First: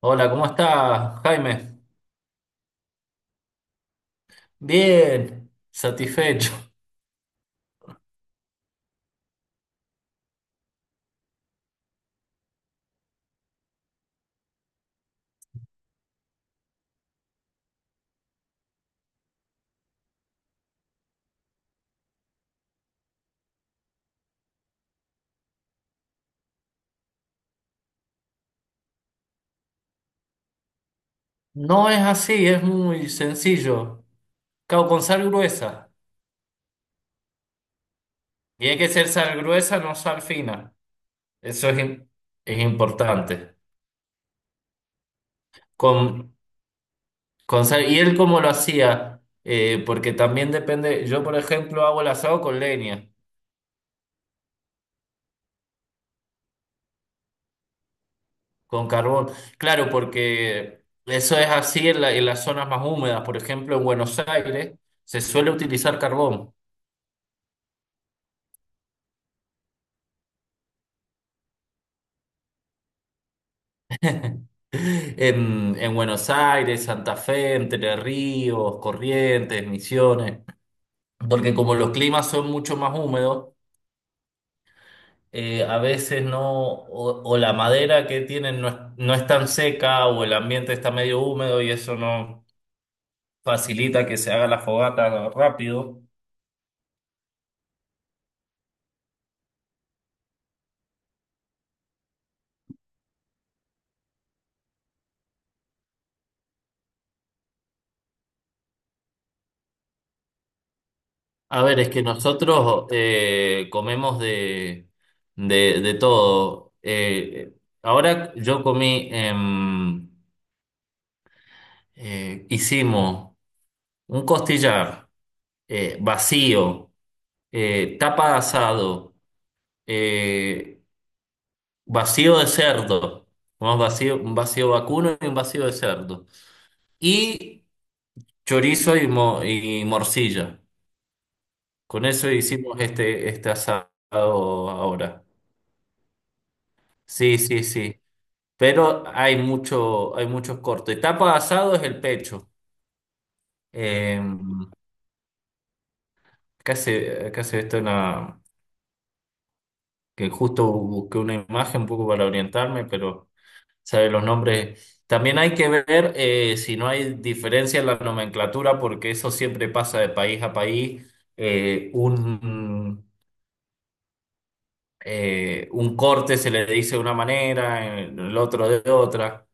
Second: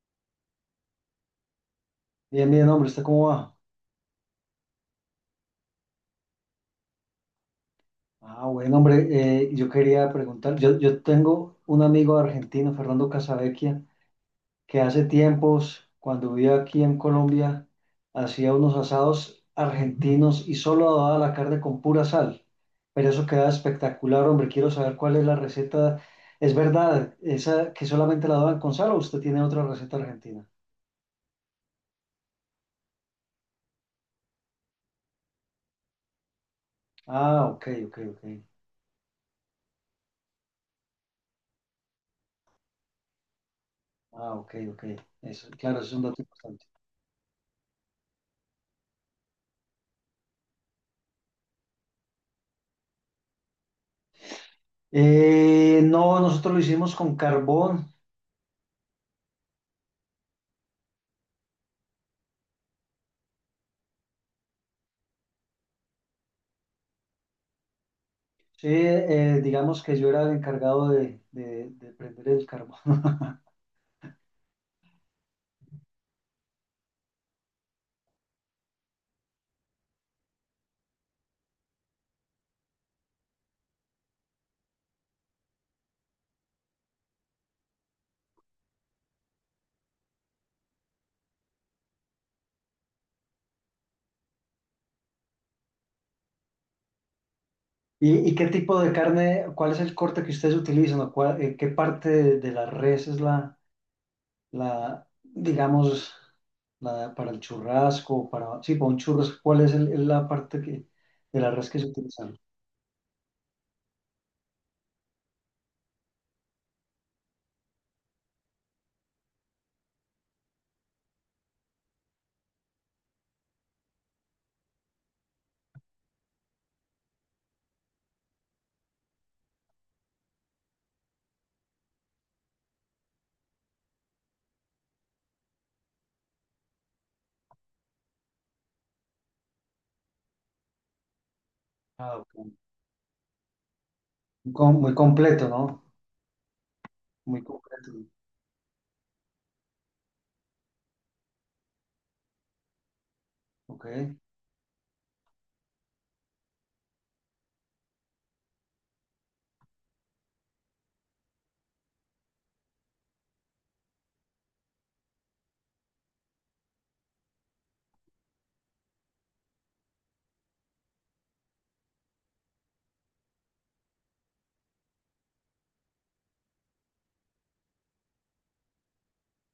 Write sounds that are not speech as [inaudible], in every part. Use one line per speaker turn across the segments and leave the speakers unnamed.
Hola, ¿cómo estás, Jaime?
Bien, bien, hombre, ¿usted cómo va?
Bien, satisfecho.
Ah, bueno, hombre, yo quería preguntar, yo tengo un amigo argentino, Fernando Casavecchia, que hace tiempos, cuando vivía aquí en Colombia, hacía unos asados argentinos y solo daba la carne con pura sal. Pero eso queda espectacular, hombre, quiero saber cuál es la receta. ¿Es verdad esa que solamente la daban con sal o usted tiene otra receta argentina?
No es así, es muy sencillo. Cao con sal gruesa.
Ah, ok, ok, ok.
Y hay que ser sal gruesa, no sal fina. Eso es, es importante.
Ah, ok, ok. Eso, claro, eso es un dato
Con,
importante.
con sal. ¿Y él cómo lo hacía? Porque también depende. Yo, por ejemplo, hago el asado con leña,
No, nosotros lo hicimos con carbón.
con carbón. Claro, porque eso es así en en las zonas más húmedas. Por ejemplo, en Buenos Aires se suele utilizar carbón.
Sí, digamos que yo era el encargado de prender el carbón. [laughs]
En Buenos Aires, Santa Fe, Entre Ríos, Corrientes, Misiones, porque como los climas son mucho más húmedos, a veces no, o la madera que tienen no es, no es tan seca o el ambiente está medio húmedo y eso no facilita que se haga la fogata rápido.
¿Y, y qué tipo de carne, cuál es el corte que ustedes utilizan o cuál- qué parte de la res es la, la, digamos, la, para el churrasco, para, sí, para un churrasco, cuál es el- la parte que, de la
A
res que
ver,
se
es que
utiliza?
nosotros comemos de todo. Ahora yo comí, hicimos. Un costillar vacío, tapa de asado, eh, vacío de cerdo, ¿no? Vacío, un vacío vacuno y un vacío de cerdo. Y chorizo y, y morcilla. Con
Ah,
eso
ok.
hicimos este asado
Muy com- muy
ahora.
completo, ¿no?
Sí,
Muy
sí,
completo.
sí. Pero hay mucho, hay muchos cortes. Tapa de asado es el pecho.
Ok.
Eh, acá se ve esto en que justo busqué una imagen un poco para orientarme, pero sea, los nombres. También hay que ver si no hay diferencia en la nomenclatura, porque eso siempre pasa de país a país. Eh, un, un corte se le dice de una manera, el otro de otra.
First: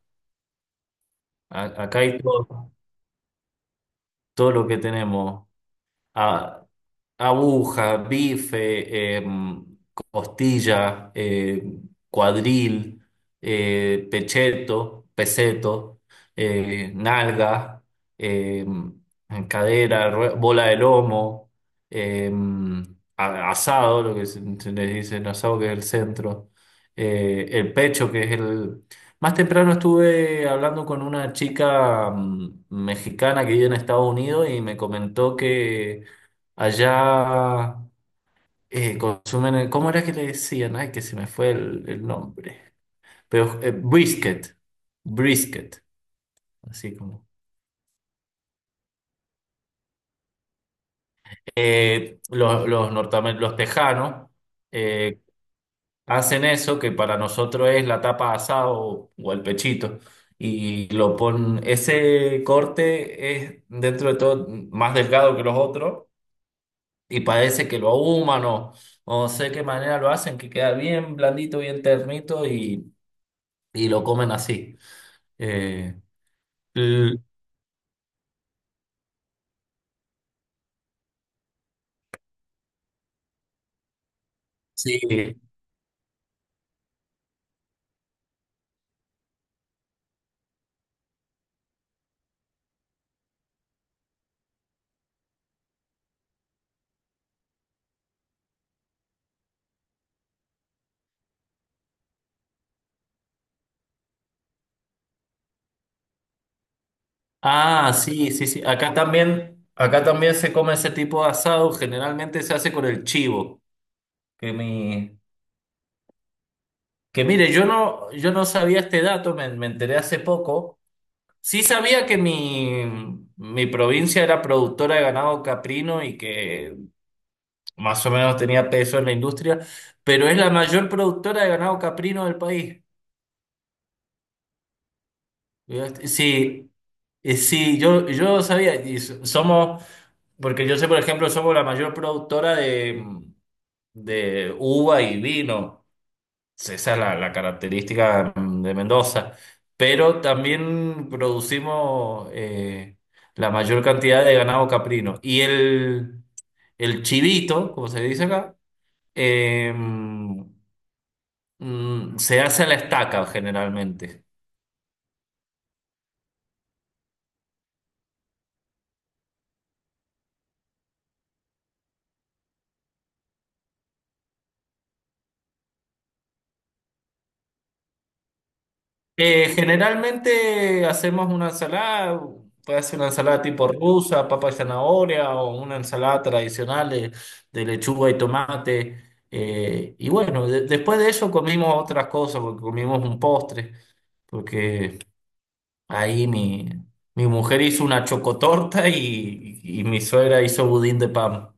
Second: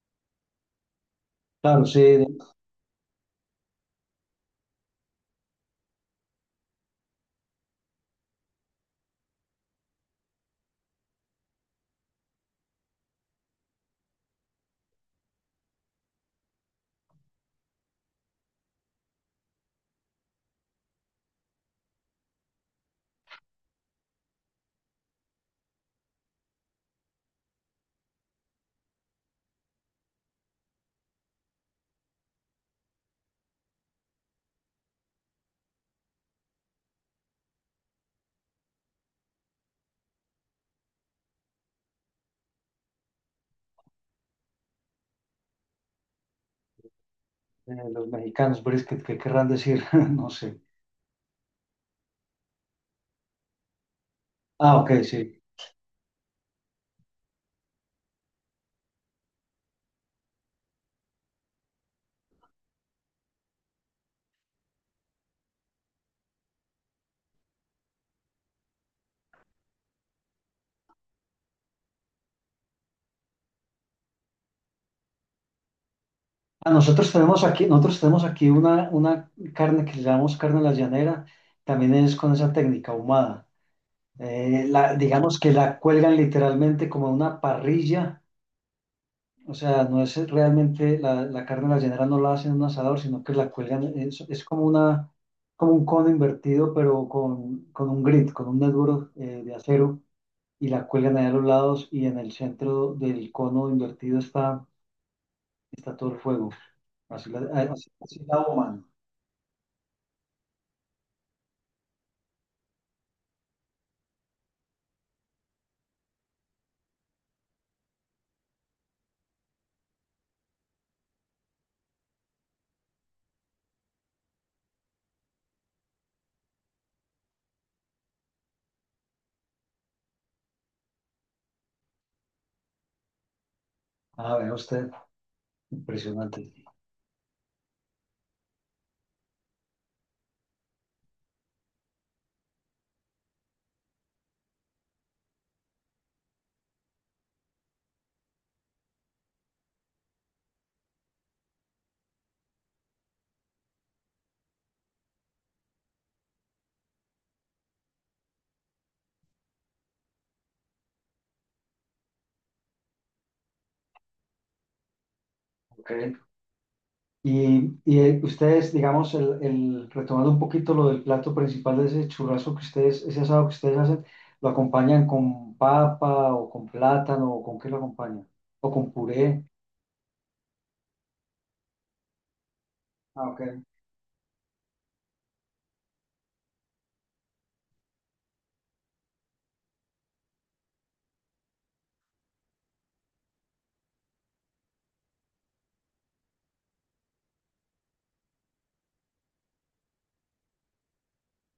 Claro,
Acá
sí,
hay todo, todo lo que tenemos. Ah, aguja, bife, costilla, cuadril, pecheto, peseto, nalga, em, cadera, bola de lomo, em, asado, lo que se les dice, el asado que es el centro, el pecho que es el... Más temprano estuve hablando con una chica mexicana que vive en Estados Unidos y me comentó que allá consumen, ¿cómo era que le decían? Ay, que se me fue el nombre. Pero brisket, así como.
de los mexicanos, brisket, ¿qué querrán decir? [laughs] No sé.
Los tejanos
Ah, ok,
eh,
sí.
hacen eso que para nosotros es la tapa asado o el pechito. Y lo ponen, ese corte es dentro de todo más delgado que los otros y parece que lo ahuman o no sé qué manera lo hacen, que queda bien blandito, bien ternito y lo comen así. Eh,
Ah, nosotros
l-
tenemos aquí, nosotros tenemos aquí una carne que le llamamos carne a la llanera, también es con esa técnica ahumada.
sí.
Digamos que la cuelgan literalmente como a una parrilla, o sea, no es realmente la, la carne a la llanera, no la hacen en un asador, sino que la cuelgan, es como una, como un cono invertido, pero con un grid, con un neturo de acero, y la cuelgan ahí a los lados y en el centro del cono invertido está, está todo el fuego. Así la, ah, así-
Ah,
así
sí,
la
sí, sí.
human.
Acá también se come ese tipo de asado. Generalmente se hace con el chivo. Que mi, que mire, yo no, yo no sabía este dato, me enteré hace poco. Sí sabía mi provincia era productora de ganado caprino y que más o menos tenía peso en la industria, pero es la mayor productora de ganado caprino del país.
Ah, vea usted,
Este,
impresionante.
sí, sí, yo sabía, y somos, porque yo sé, por ejemplo, somos la mayor productora de uva y vino. Esa es la, la característica de Mendoza. Pero también producimos la mayor cantidad de ganado caprino. El chivito, como se dice acá, eh, se hace a la estaca generalmente.
Ok. Ustedes, digamos, el- retomando un poquito lo del plato principal de ese churrasco que ustedes, ese asado que ustedes hacen, ¿lo acompañan con papa o con plátano o con qué lo acompañan? ¿O con puré?
Generalmente hacemos una ensalada, puede ser una
Ah,
ensalada
ok.
tipo rusa, papa y zanahoria, o una ensalada tradicional de lechuga y tomate. Y bueno, después de eso comimos otras cosas, porque comimos un postre, porque ahí mi, mi mujer hizo una chocotorta y mi suegra hizo budín de pan.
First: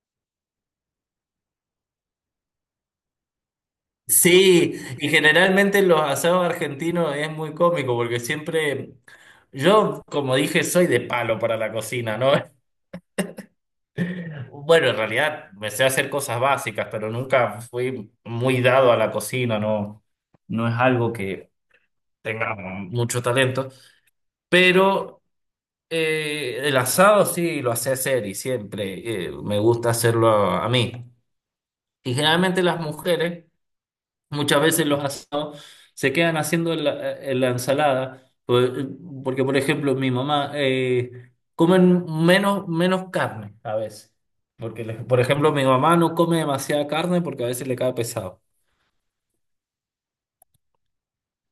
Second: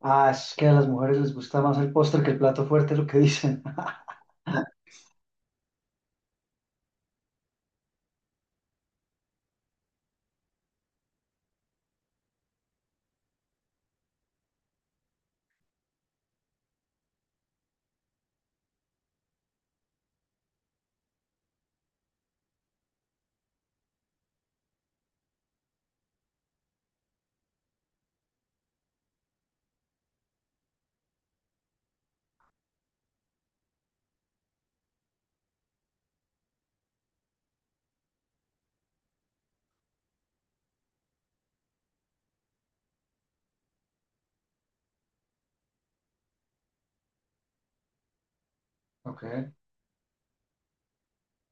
Ah, es que a las mujeres les gusta más el postre que el plato fuerte, es lo que dicen. [laughs]
Sí, y generalmente los asados argentinos es muy cómico porque siempre, yo como dije, soy de palo para la cocina, ¿no? [laughs] Bueno, en realidad me sé hacer cosas básicas, pero nunca fui muy dado a la cocina, ¿no? No es algo que tenga mucho talento, pero el asado sí lo sé hacer y siempre me gusta hacerlo a mí. Y generalmente las mujeres... Muchas veces los asados se quedan haciendo en en la ensalada, porque por ejemplo mi mamá comen menos, menos carne a veces, porque por ejemplo mi mamá no come demasiada carne porque a veces le cae pesado.
Ok.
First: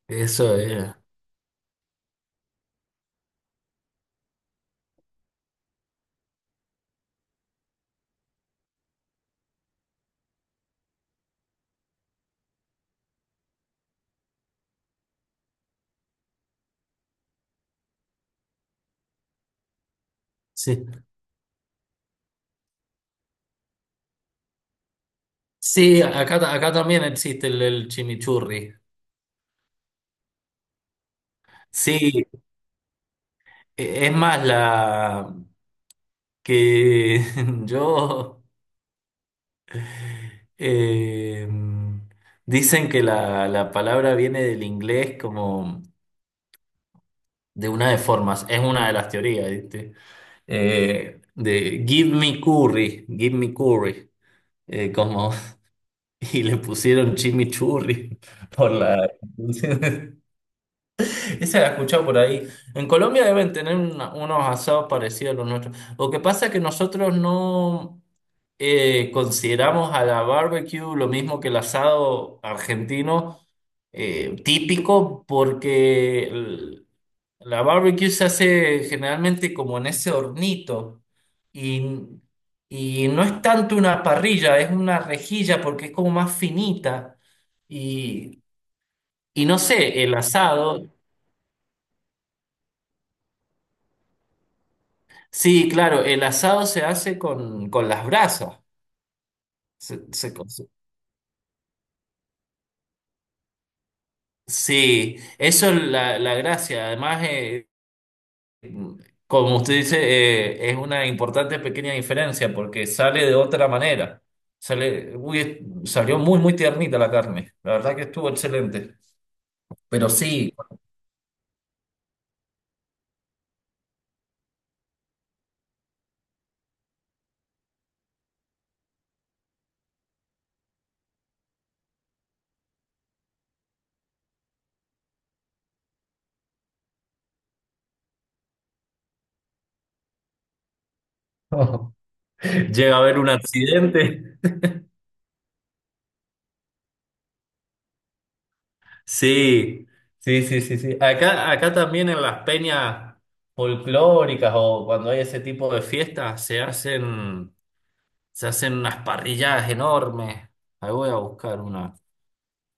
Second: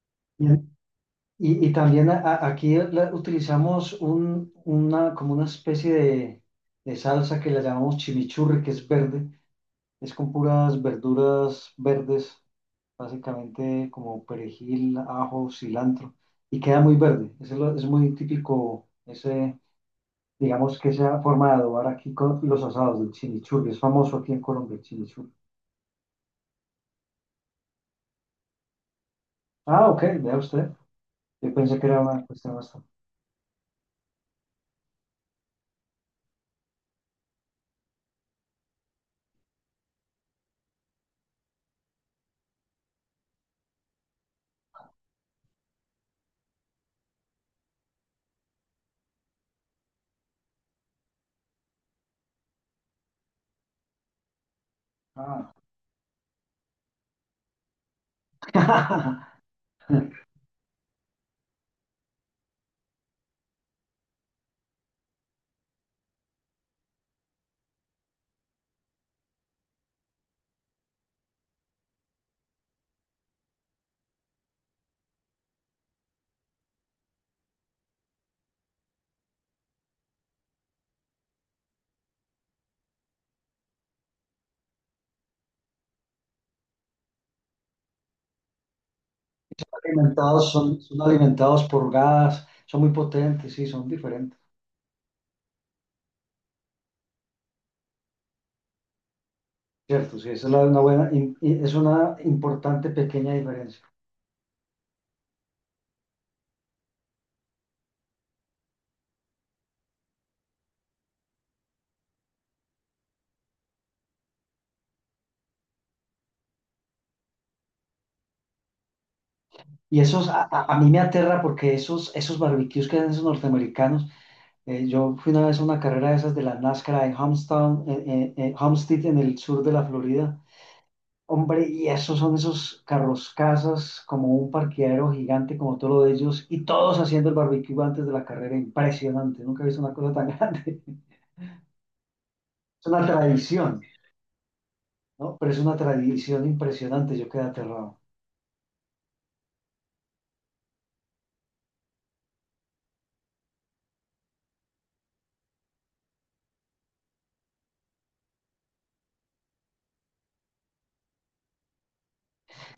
Eso es,
Y también a- aquí la- utilizamos un, una, como una especie de salsa que la llamamos chimichurri, que es verde. Es con puras verduras verdes, básicamente como perejil, ajo, cilantro. Y queda muy verde. Ese es, lo- es muy típico, ese, digamos
sí.
que esa forma de adobar aquí con los asados del chimichurri. Es famoso aquí en Colombia el chimichurri.
Sí, acá, acá también existe el chimichurri.
Ah, ok, vea usted. Yo pensé que era una
Sí,
cuestión más.
es más la que [laughs] yo eh, dicen que la palabra viene del inglés como de una de formas, es una de las teorías, ¿viste? De give me curry, eh, como, [laughs] y le pusieron chimichurri por la...
Ah. [laughs]
[laughs] Esa la he escuchado por ahí. En Colombia deben tener unos asados parecidos a los nuestros. Lo que pasa es que nosotros no consideramos a la barbecue lo mismo que el asado argentino típico porque... La barbecue se hace generalmente como en ese hornito y, y no es tanto una parrilla, es una rejilla porque es como más finita y, y no sé, el
Alimentados, son,
asado,
son alimentados por gas, son muy potentes, sí, son diferentes.
sí, claro, el asado se hace con las brasas. Se-
Cierto, sí,
se
esa es la-
cose-
una buena, in- i- es una importante pequeña diferencia.
sí, eso es la, la gracia. Además, como usted dice, es una importante pequeña diferencia porque sale de otra manera. Sale, uy, salió muy, muy tiernita la carne. La verdad que estuvo excelente.
Y
Pero
esos,
sí,
a mí me aterra porque esos, esos barbecues que hacen esos norteamericanos, yo fui una vez a una carrera de esas de la NASCAR en Homestead, en Homestead, en el sur de la Florida. Hombre, y esos son esos carros casas, como un parqueadero gigante, como todo lo de ellos, y todos haciendo el barbecue antes de la carrera, impresionante. Nunca he visto una cosa tan [laughs] grande.
[laughs]
Es
llega a
una
haber un
tradición,
accidente.
¿no? Pero es una tradición impresionante, yo quedé aterrado.
Sí, sí, sí, sí, sí. Acá, acá también en las peñas folclóricas o cuando hay ese tipo de fiestas se hacen unas parrilladas enormes. Ahí voy a buscar una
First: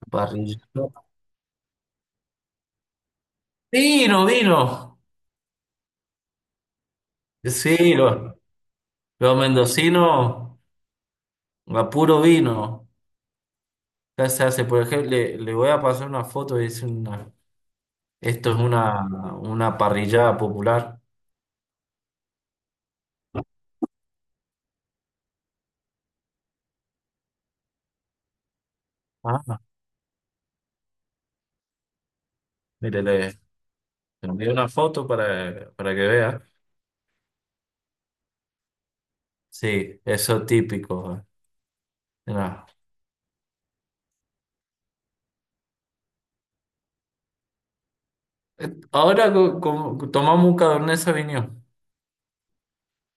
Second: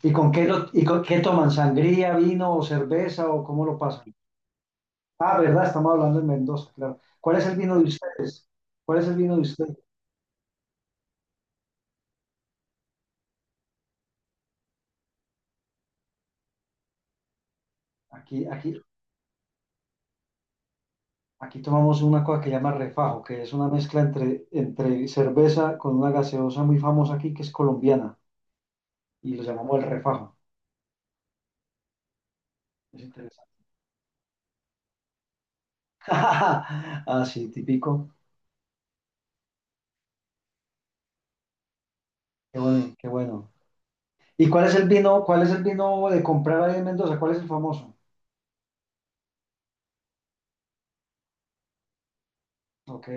¿Y con qué,
parrilla.
lo, y con qué toman? ¿Sangría, vino o cerveza o cómo lo pasan?
Vino, vino.
Ah, ¿verdad? Estamos hablando en Mendoza, claro.
Sí, lo,
¿Cuál es el vino
los
de ustedes?
mendocinos, a puro vino. Acá se hace, por ejemplo, le voy a pasar una foto y es una,
Aquí,
esto es
aquí,
una parrillada popular.
aquí tomamos una cosa que se llama refajo, que es una mezcla entre, entre cerveza con una gaseosa muy famosa aquí que es colombiana y lo
Ah,
llamamos el refajo. Es
mire, le,
interesante.
le envié una foto para que vea.
[laughs] Ah, sí, típico.
Sí, eso típico.
Qué
Mira.
bueno, qué bueno. ¿Y cuál es el vino, cuál es el vino de comprar ahí en Mendoza? ¿Cuál es el famoso?
Ahora tomamos un Cabernet Sauvignon.
Ok.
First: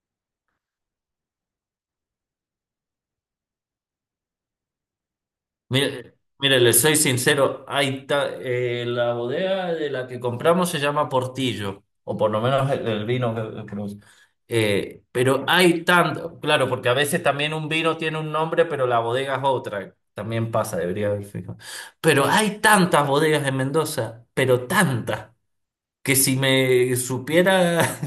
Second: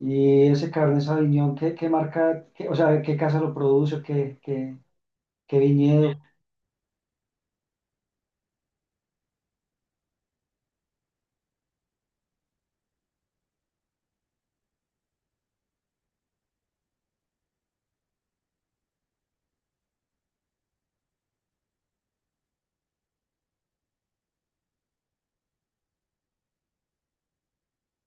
Y ese Cabernet Sauvignon, ¿qué, qué marca, qué- o sea, qué casa lo produce, qué, qué, qué viñedo?
Mire, mire, le soy sincero, hay la bodega de la que compramos se llama Portillo, o por lo menos el vino que pero hay tanto, claro, porque a veces también un vino tiene un nombre, pero la bodega es otra. También pasa, debería haber fijado. Pero hay tantas bodegas en Mendoza, pero tantas que si me supiera [laughs]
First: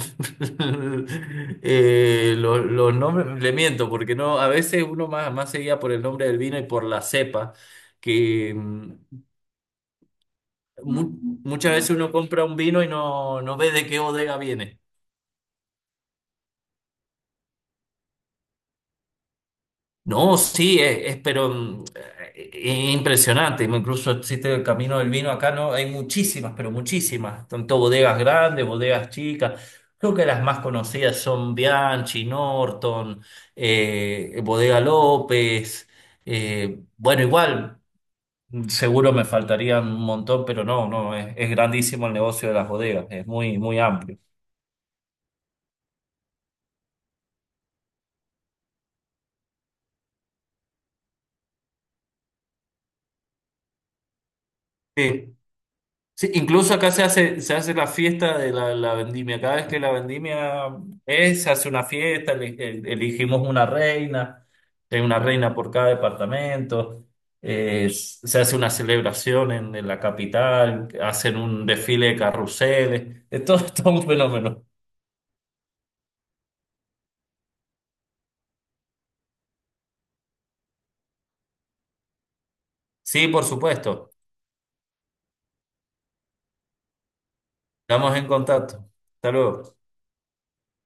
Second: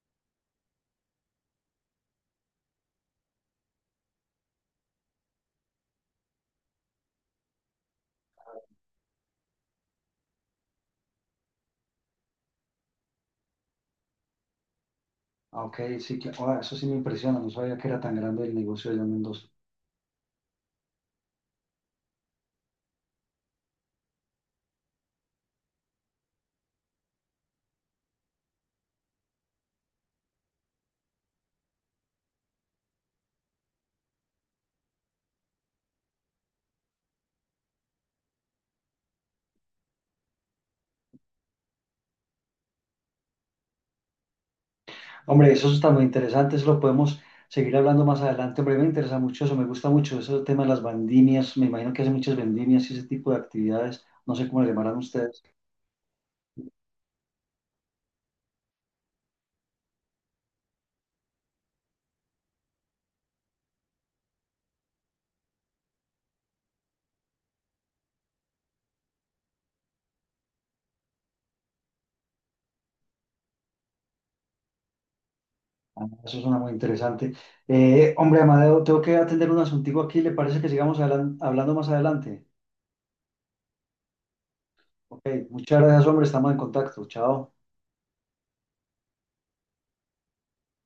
los nombres, le miento, porque no, a veces uno más, más se guía por el nombre del vino y por la cepa, que mu- muchas veces uno compra un vino y no, no ve de qué bodega viene.
Ah, ok, sí, claro. Ah, eso sí me impresiona, no sabía que era tan grande el negocio allá en Mendoza.
No, sí, es, pero es impresionante. Incluso existe el Camino del Vino acá, ¿no? Hay muchísimas, pero muchísimas. Tanto bodegas grandes, bodegas chicas. Creo que las más conocidas son Bianchi, Norton, Bodega López. Bueno, igual, seguro me faltarían un montón, pero no, no, es grandísimo el negocio de las bodegas. Es muy, muy amplio.
Hombre, eso está muy interesante, eso lo podemos seguir hablando más adelante. Hombre, me interesa mucho eso, me gusta mucho ese tema de las vendimias, me imagino que hacen muchas vendimias y ese tipo de actividades, no sé cómo le llamarán
Sí.
ustedes.
Sí, incluso acá se hace la fiesta de la vendimia. Cada vez que la vendimia es, se hace una fiesta, elegimos una reina, hay una reina por cada departamento, se hace una celebración en la capital, hacen un desfile de carruseles, es todo, [laughs] todo un fenómeno.
Ah, eso suena muy interesante. Hombre, Amadeo, tengo que atender un asuntico aquí. ¿Le parece que sigamos hablan- hablando más adelante?
Sí, por supuesto,
Ok, muchas gracias, hombre. Estamos en contacto. Chao.
estamos en contacto. Hasta luego.